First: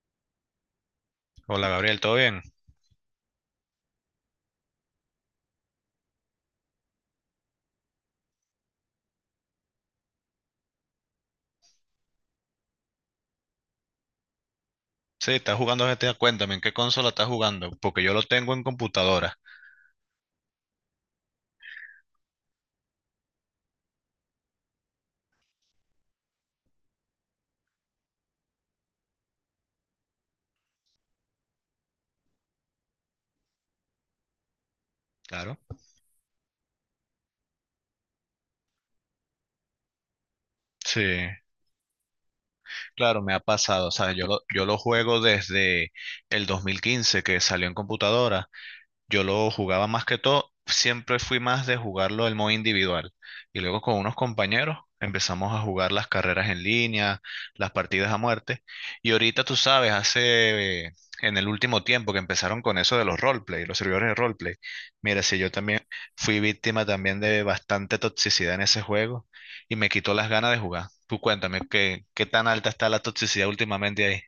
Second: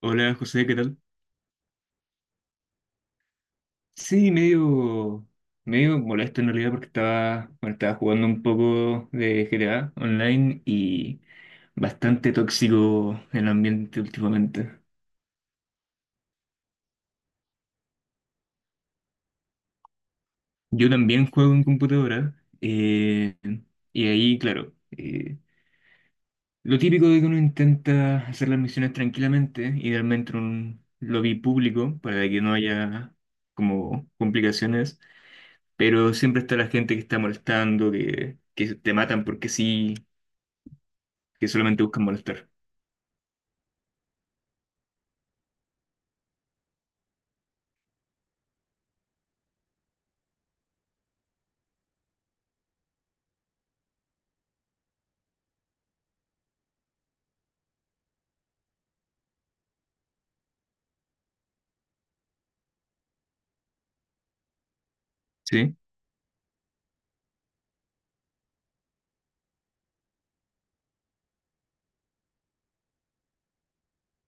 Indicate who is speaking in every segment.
Speaker 1: Hola José, ¿qué tal?
Speaker 2: Hola Gabriel, ¿todo bien?
Speaker 1: Sí, medio, medio molesto en realidad porque estaba, bueno, estaba jugando un poco de GTA online y bastante tóxico el ambiente últimamente.
Speaker 2: Sí, estás jugando GTA, cuéntame, ¿en qué consola estás jugando? Porque yo lo tengo en computadora.
Speaker 1: Yo también juego en computadora y ahí, claro, lo típico de que uno intenta hacer las misiones tranquilamente, idealmente en un lobby público para que no haya como complicaciones.
Speaker 2: Claro.
Speaker 1: Pero siempre está la gente que está molestando, que te matan porque sí,
Speaker 2: Sí,
Speaker 1: que solamente buscan molestar.
Speaker 2: claro, me ha pasado, o sea, yo lo juego desde el 2015 que salió en computadora. Yo lo jugaba más que todo, siempre fui más de jugarlo el modo individual. Y luego con unos compañeros empezamos a jugar las carreras en línea, las partidas a muerte. Y ahorita tú sabes, hace en el último tiempo que empezaron con eso de los roleplay, los servidores de roleplay. Mira, si yo
Speaker 1: Sí.
Speaker 2: también fui víctima también de bastante toxicidad en ese juego y me quitó las ganas de jugar. Tú cuéntame, ¿qué, qué tan alta está la toxicidad últimamente ahí?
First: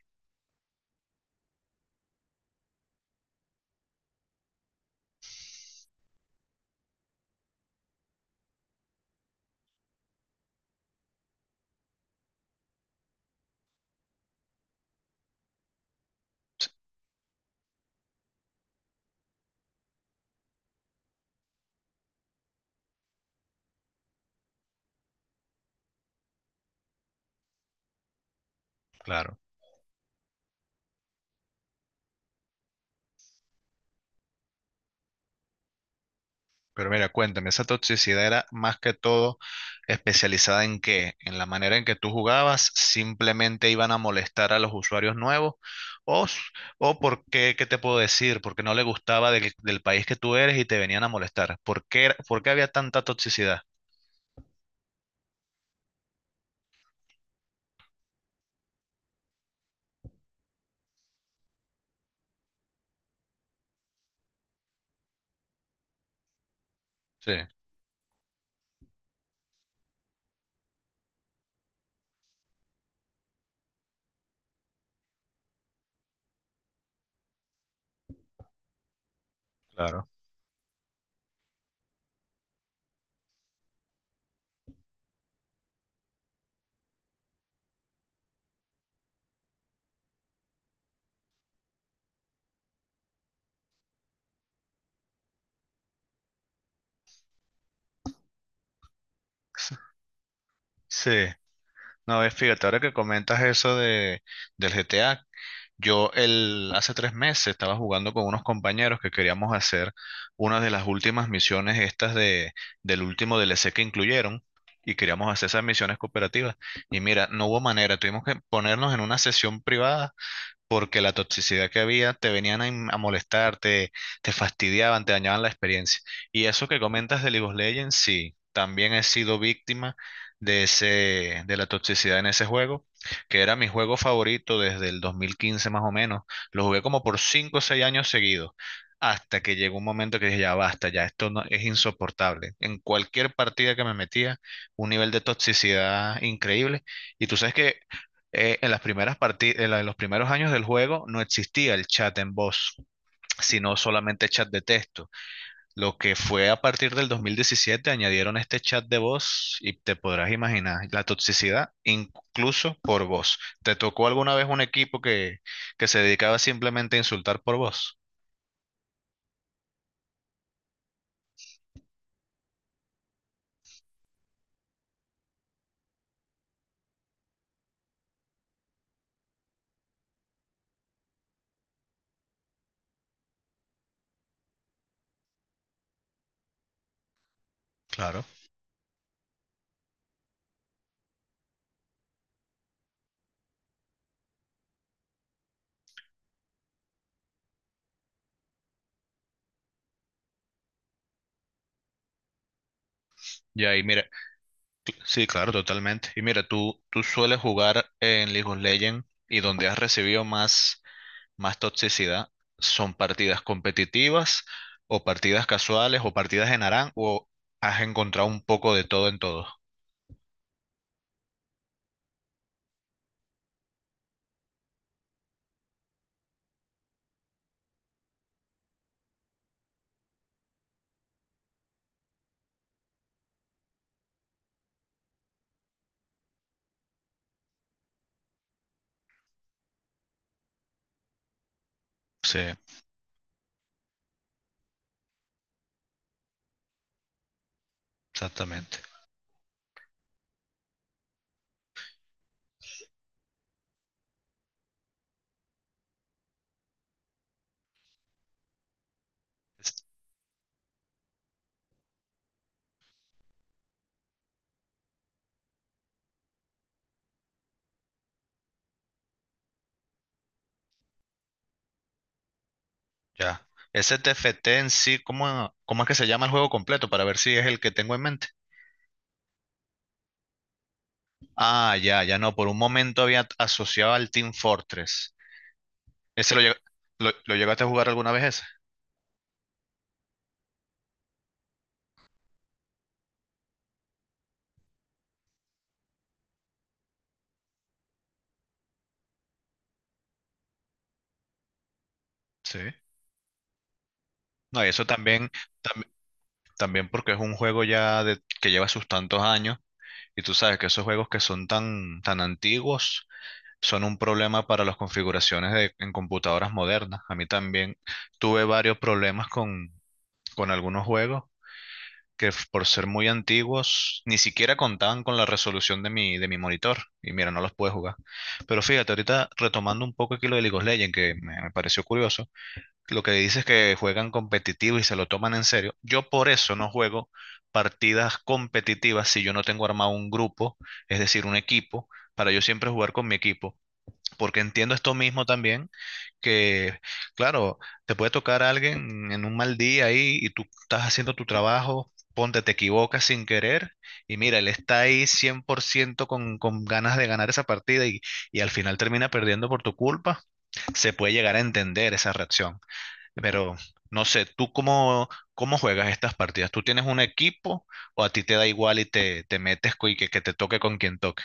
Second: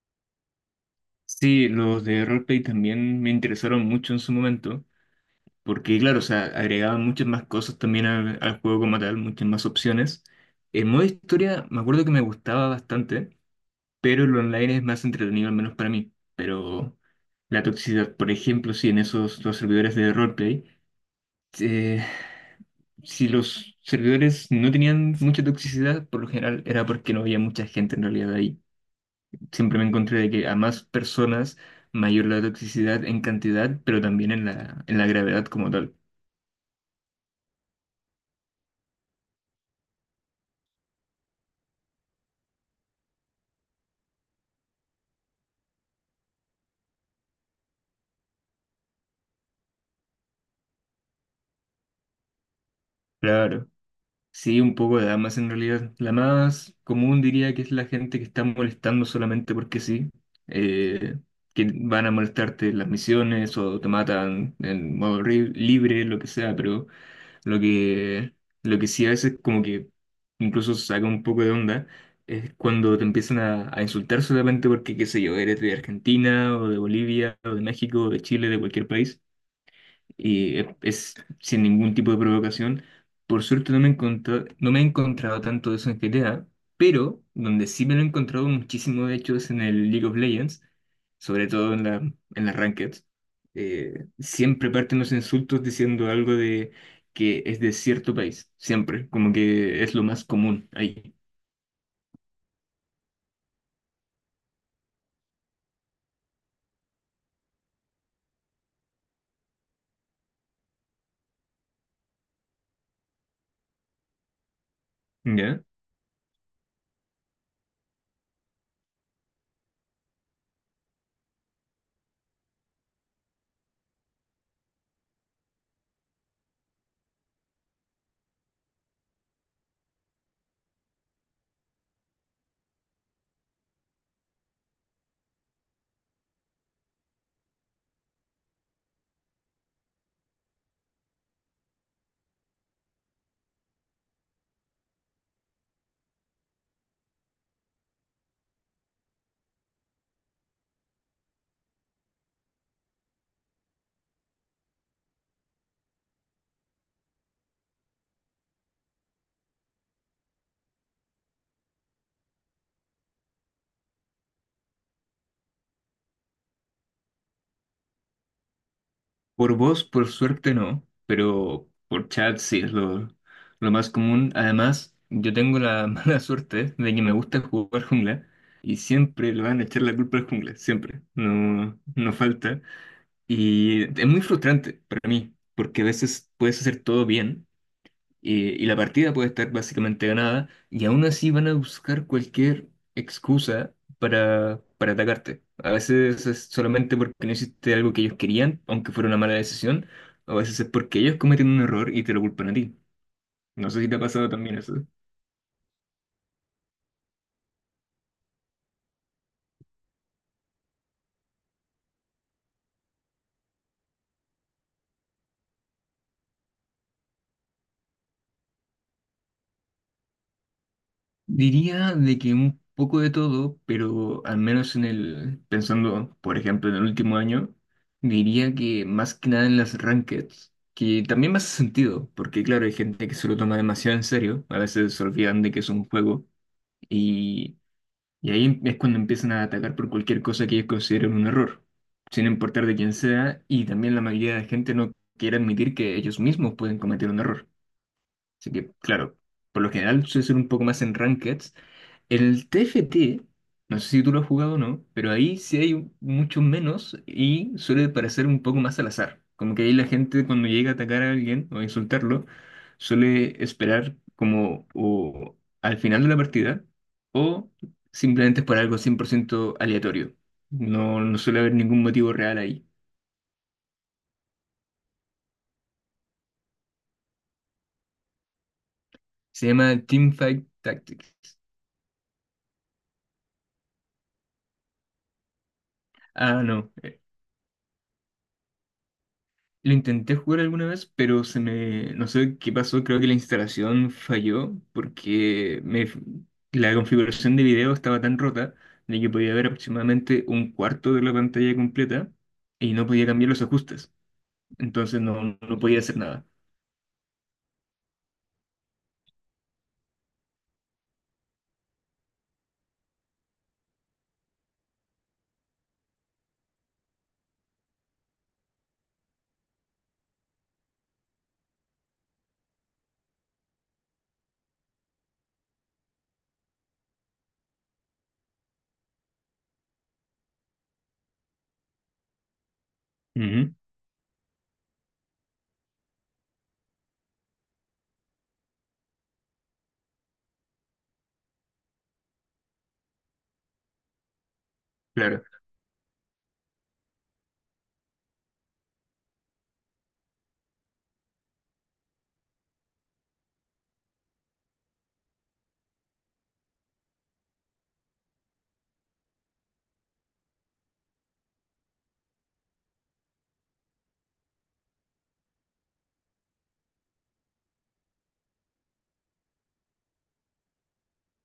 Speaker 1: Sí, los de roleplay también me interesaron mucho en su momento, porque claro, o sea, agregaban muchas más cosas también al juego como tal, muchas más opciones. El modo historia me acuerdo que me gustaba bastante, pero el online es más entretenido, al menos para mí. Pero la toxicidad, por ejemplo, sí, en esos los servidores de roleplay. eh, Si los servidores no tenían mucha toxicidad, por lo general era porque no había mucha gente en realidad ahí.
Speaker 2: Claro.
Speaker 1: Siempre me encontré de que a más personas, mayor la toxicidad en cantidad, pero también en la gravedad como tal.
Speaker 2: Pero mira, cuéntame, ¿esa toxicidad era más que todo especializada en qué? ¿En la manera en que tú jugabas? ¿Simplemente iban a molestar a los usuarios nuevos? ¿O, s- o por qué, qué te puedo decir? Porque no le gustaba del país que tú eres y te venían a molestar. ¿Por qué, por qué había tanta toxicidad?
Speaker 1: Claro, sí, un poco de damas en realidad. La más común diría que es la gente que está molestando solamente porque sí, eh, que van a molestarte en las misiones o te matan en modo libre, lo que sea, pero
Speaker 2: Sí,
Speaker 1: lo que, lo que sí a veces como que incluso saca un poco de onda es cuando te empiezan a insultar solamente porque, qué sé yo, eres de Argentina o de Bolivia o de México o de Chile, de cualquier país
Speaker 2: claro.
Speaker 1: y es sin ningún tipo de provocación. Por suerte no me he encontrado tanto de eso en GTA, pero donde sí me lo he encontrado muchísimo de hecho es en el League of Legends, sobre todo en las rankeds. Siempre parten los insultos diciendo algo de que es de cierto país, siempre, como que es lo más común
Speaker 2: Sí,
Speaker 1: ahí.
Speaker 2: no, ves fíjate, ahora que comentas del GTA, hace 3 meses estaba jugando con unos compañeros que queríamos hacer una de las últimas misiones estas de, del último DLC que incluyeron y queríamos hacer esas
Speaker 1: ¿Ya?
Speaker 2: misiones cooperativas. Y mira, no hubo manera, tuvimos que ponernos en una sesión privada porque la toxicidad que había te venían a, a molestar, te fastidiaban, te dañaban la experiencia. Y eso que comentas de League of Legends, sí, también he sido víctima de ese, de la toxicidad en ese juego, que era mi juego favorito desde el 2015 más o menos. Lo jugué como por 5 o 6 años seguidos. Hasta que llegó un momento que dije, ya basta, ya esto no, es insoportable. En cualquier partida que me metía, un nivel de toxicidad increíble. Y tú sabes que en las en los primeros años del juego no existía el chat en voz, sino solamente chat de texto. Lo que fue a partir del 2017 añadieron este chat de voz y te podrás imaginar la toxicidad incluso por voz. ¿Te tocó alguna vez un que se dedicaba simplemente a insultar por voz?
Speaker 1: Por voz, por suerte no, pero por chat sí es lo más común. Además, yo tengo la mala suerte de que me gusta jugar jungla y siempre le van a echar la culpa al jungla, siempre, no, no falta. Y es muy frustrante para mí, porque a veces puedes hacer todo bien
Speaker 2: Claro.
Speaker 1: y la partida puede estar básicamente ganada y aún así van a buscar cualquier excusa para atacarte. A veces es solamente porque no hiciste algo que ellos querían, aunque fuera una mala decisión, a veces es porque ellos cometieron un error y te lo culpan a ti.
Speaker 2: Y
Speaker 1: No sé
Speaker 2: ahí,
Speaker 1: si te ha
Speaker 2: mira,
Speaker 1: pasado también eso.
Speaker 2: sí, claro, totalmente. Y mira, tú sueles jugar en League of Legends y donde has recibido más más toxicidad son partidas competitivas o partidas casuales o partidas en ARAN o has encontrado un poco de todo en todo.
Speaker 1: Diría de que un poco de todo, pero al menos en el, pensando, por ejemplo, en el último año, diría que más que nada en las rankeds, que también me hace sentido, porque claro, hay gente que se lo toma demasiado en serio, a veces se olvidan de que es un juego, y, y ahí es cuando empiezan a atacar por cualquier cosa que ellos consideren un error, sin
Speaker 2: Sí,
Speaker 1: importar de quién sea, y también la mayoría de gente no quiere admitir que ellos mismos pueden cometer un error. Así que,
Speaker 2: exactamente.
Speaker 1: claro, por lo general suele ser un poco más en rankeds. El TFT, no sé si tú lo has jugado o no, pero ahí sí mucho menos y suele parecer un poco más al azar. Como que ahí
Speaker 2: Es-
Speaker 1: la gente cuando llega a atacar a alguien o a insultarlo, suele esperar como o al final de la partida o simplemente es por algo 100% aleatorio. No, no suele haber ningún motivo real ahí.
Speaker 2: Ya. Ese TFT en sí, cómo es que se llama el juego completo? Para ver si es el que tengo en mente.
Speaker 1: Se llama Teamfight Tactics.
Speaker 2: Ah, ya, ya no. Por un momento había asociado al Team Fortress. ¿Ese lo,
Speaker 1: Ah,
Speaker 2: lleg-
Speaker 1: no.
Speaker 2: lo llegaste a jugar alguna vez ese?
Speaker 1: Lo intenté jugar alguna vez, pero se me... No sé qué pasó, creo que la instalación falló porque me... la configuración de video estaba tan rota de que podía ver aproximadamente un cuarto de la pantalla completa
Speaker 2: Sí.
Speaker 1: y no podía cambiar los ajustes.
Speaker 2: No, y eso
Speaker 1: Entonces
Speaker 2: también,
Speaker 1: no, no podía
Speaker 2: tam-
Speaker 1: hacer nada.
Speaker 2: también porque es un juego ya de, que lleva sus tantos años. Y tú sabes que esos juegos que son tan, tan antiguos son un problema para las configuraciones en computadoras modernas. A mí también tuve varios problemas con algunos juegos por ser muy antiguos ni siquiera contaban con la resolución de de mi monitor. Y mira, no los pude jugar. Pero fíjate, ahorita retomando un poco aquí lo de League of Legends, que me pareció curioso. Lo que dices
Speaker 1: Ujú.
Speaker 2: que juegan competitivo y se lo toman en serio. Yo por eso no juego partidas competitivas si yo no tengo armado un grupo, es decir, un equipo, para yo siempre jugar con mi equipo. Porque entiendo esto
Speaker 1: Claro.
Speaker 2: mismo también, que claro, te puede tocar a alguien en un mal día ahí y tú estás haciendo tu trabajo, ponte, te equivocas sin querer y mira, él está ahí 100% con ganas de ganar esa partida y al final termina perdiendo por tu culpa, se puede llegar a entender esa reacción. Pero no sé, cómo juegas estas partidas? ¿Tú tienes un equipo o a ti te da igual y te metes y que te toque con quien toque?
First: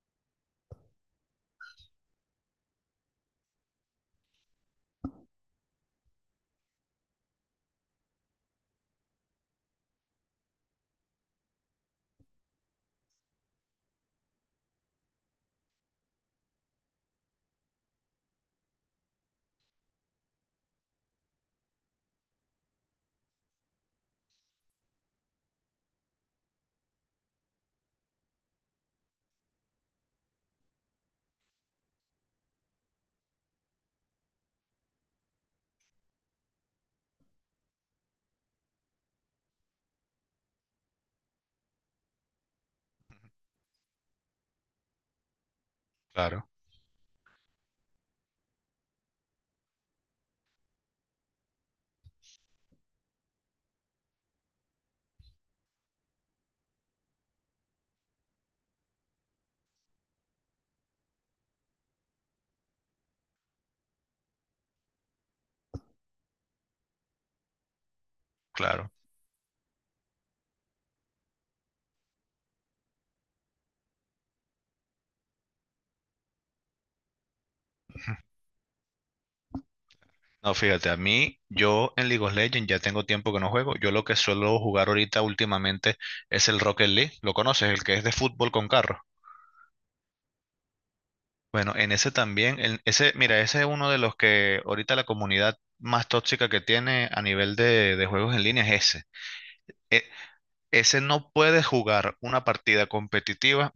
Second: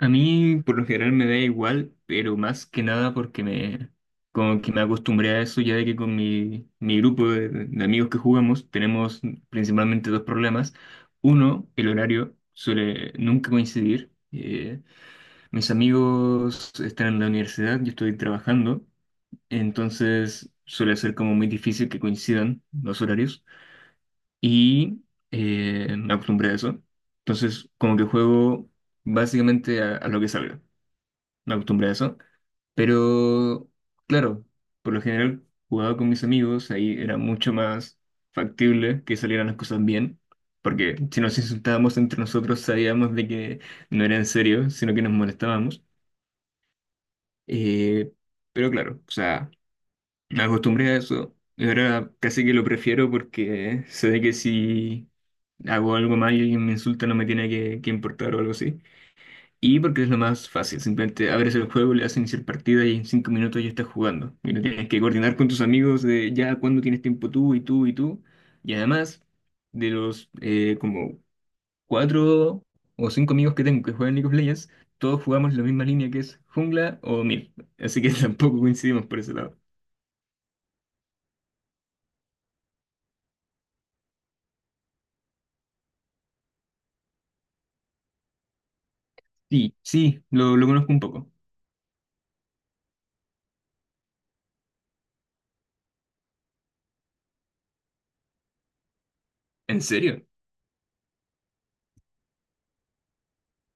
Speaker 1: A mí por lo general me da igual, pero más que nada porque me como que me acostumbré a eso ya de que con mi grupo de amigos que jugamos tenemos principalmente dos problemas. Uno, el horario suele nunca coincidir. Mis amigos están en la universidad, yo estoy trabajando, entonces suele ser como muy difícil que coincidan los horarios y me acostumbré a eso. Entonces como que juego básicamente a lo que salga no acostumbré a eso. Pero, claro, por lo general jugaba con mis amigos, ahí era mucho más factible que salieran las cosas bien, porque si nos insultábamos entre nosotros sabíamos de que no era en serio, sino que nos molestábamos.
Speaker 2: Claro,
Speaker 1: Eh, pero claro, o sea, me acostumbré a eso, y ahora casi que lo prefiero porque sé de que si hago algo mal y alguien me insulta no me tiene que importar o algo así. Y porque es lo más fácil, simplemente abres el juego, le das iniciar partida y en cinco minutos ya estás jugando. Y no tienes que coordinar con tus amigos de ya cuándo tienes tiempo tú y tú y tú. Y
Speaker 2: claro.
Speaker 1: además, de los como cuatro o cinco amigos que tengo que juegan League of Legends, todos jugamos la misma línea que es jungla o mid. Así que tampoco coincidimos por ese lado.
Speaker 2: No, fíjate, a mí, yo en League of Legends ya tengo tiempo que no juego. Yo lo que suelo jugar ahorita últimamente es el Rocket League. ¿Lo conoces? El que es de fútbol con carros.
Speaker 1: Sí, sí, lo conozco un poco.
Speaker 2: Bueno, en ese también, en ese, mira, ese es uno de los que ahorita la comunidad más tóxica que tiene a nivel de juegos en línea es ese.
Speaker 1: ¿En
Speaker 2: E-
Speaker 1: serio?
Speaker 2: ese no puede jugar una partida competitiva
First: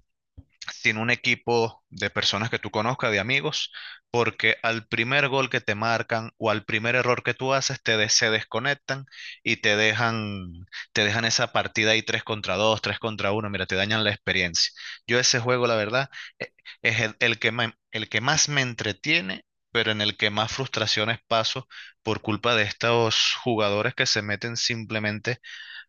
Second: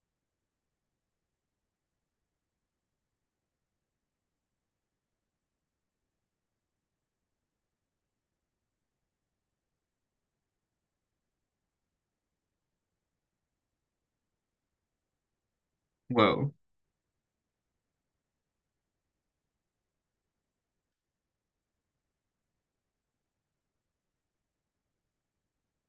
Speaker 2: sin un equipo de personas que tú conozcas, de amigos, porque al primer gol que te marcan o al primer error que tú haces, se desconectan y te dejan esa partida ahí 3 contra 2 3 contra uno mira, te dañan la experiencia. Yo ese juego, la verdad, e-
Speaker 1: Wow.
Speaker 2: es el que, el que más me entretiene, pero en el que más frustraciones paso por culpa de estos jugadores que se meten simplemente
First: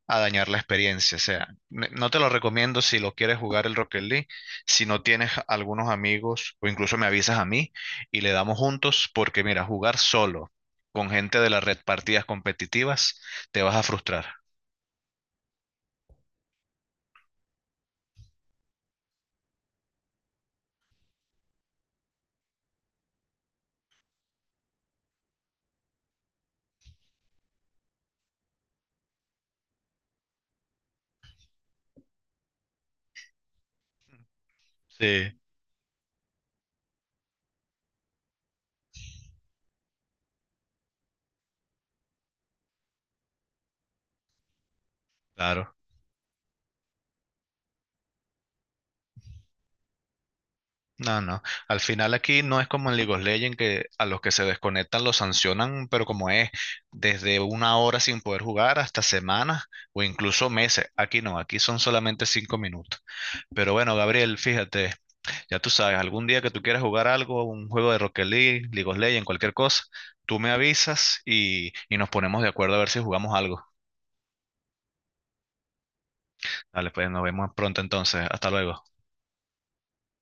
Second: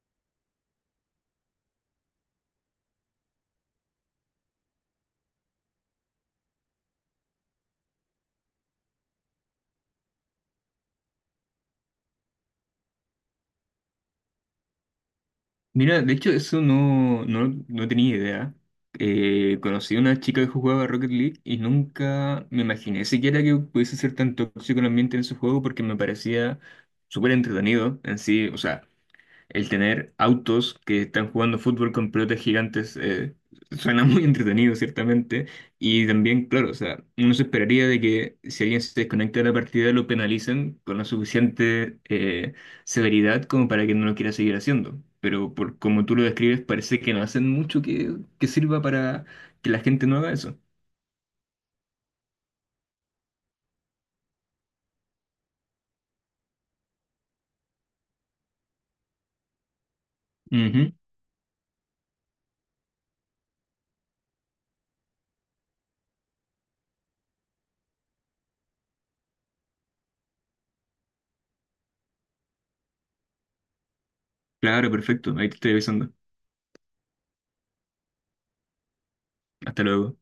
Speaker 2: a dañar la experiencia. O sea, no te lo recomiendo si lo quieres jugar el Rocket League, si no tienes algunos amigos o incluso me avisas a mí y le damos juntos, porque mira, jugar solo con gente de la red partidas competitivas, te vas a frustrar.
Speaker 1: Mira, de hecho, eso no, no, no tenía idea. Conocí a una chica que jugaba Rocket League y nunca me imaginé siquiera que pudiese ser tan tóxico el ambiente en ese juego porque me parecía súper entretenido en sí. O sea, el tener autos que están jugando fútbol con pelotas gigantes suena muy entretenido,
Speaker 2: Sí,
Speaker 1: ciertamente. Y también, claro, o sea, uno se esperaría de que si alguien se desconecta de la partida lo penalicen con la suficiente severidad como para que no lo quiera seguir haciendo. Pero
Speaker 2: claro.
Speaker 1: por como tú lo describes, parece que no hacen mucho que sirva para que la gente no haga eso.
Speaker 2: No, no. Al final aquí no es como en League of Legends que a los que se desconectan los sancionan, pero como es desde una hora sin poder jugar hasta semanas o incluso meses.
Speaker 1: Ujú.
Speaker 2: Aquí no, aquí son solamente 5 minutos. Pero bueno, Gabriel, fíjate, ya tú sabes, algún día que tú quieras jugar algo, un juego de Rocket League, League of Legends, cualquier cosa, tú me avisas y nos ponemos de acuerdo a ver si jugamos algo.
Speaker 1: Claro, perfecto. Ahí te estoy avisando.
Speaker 2: Dale, pues nos vemos pronto entonces. Hasta luego.
Speaker 1: Hasta luego.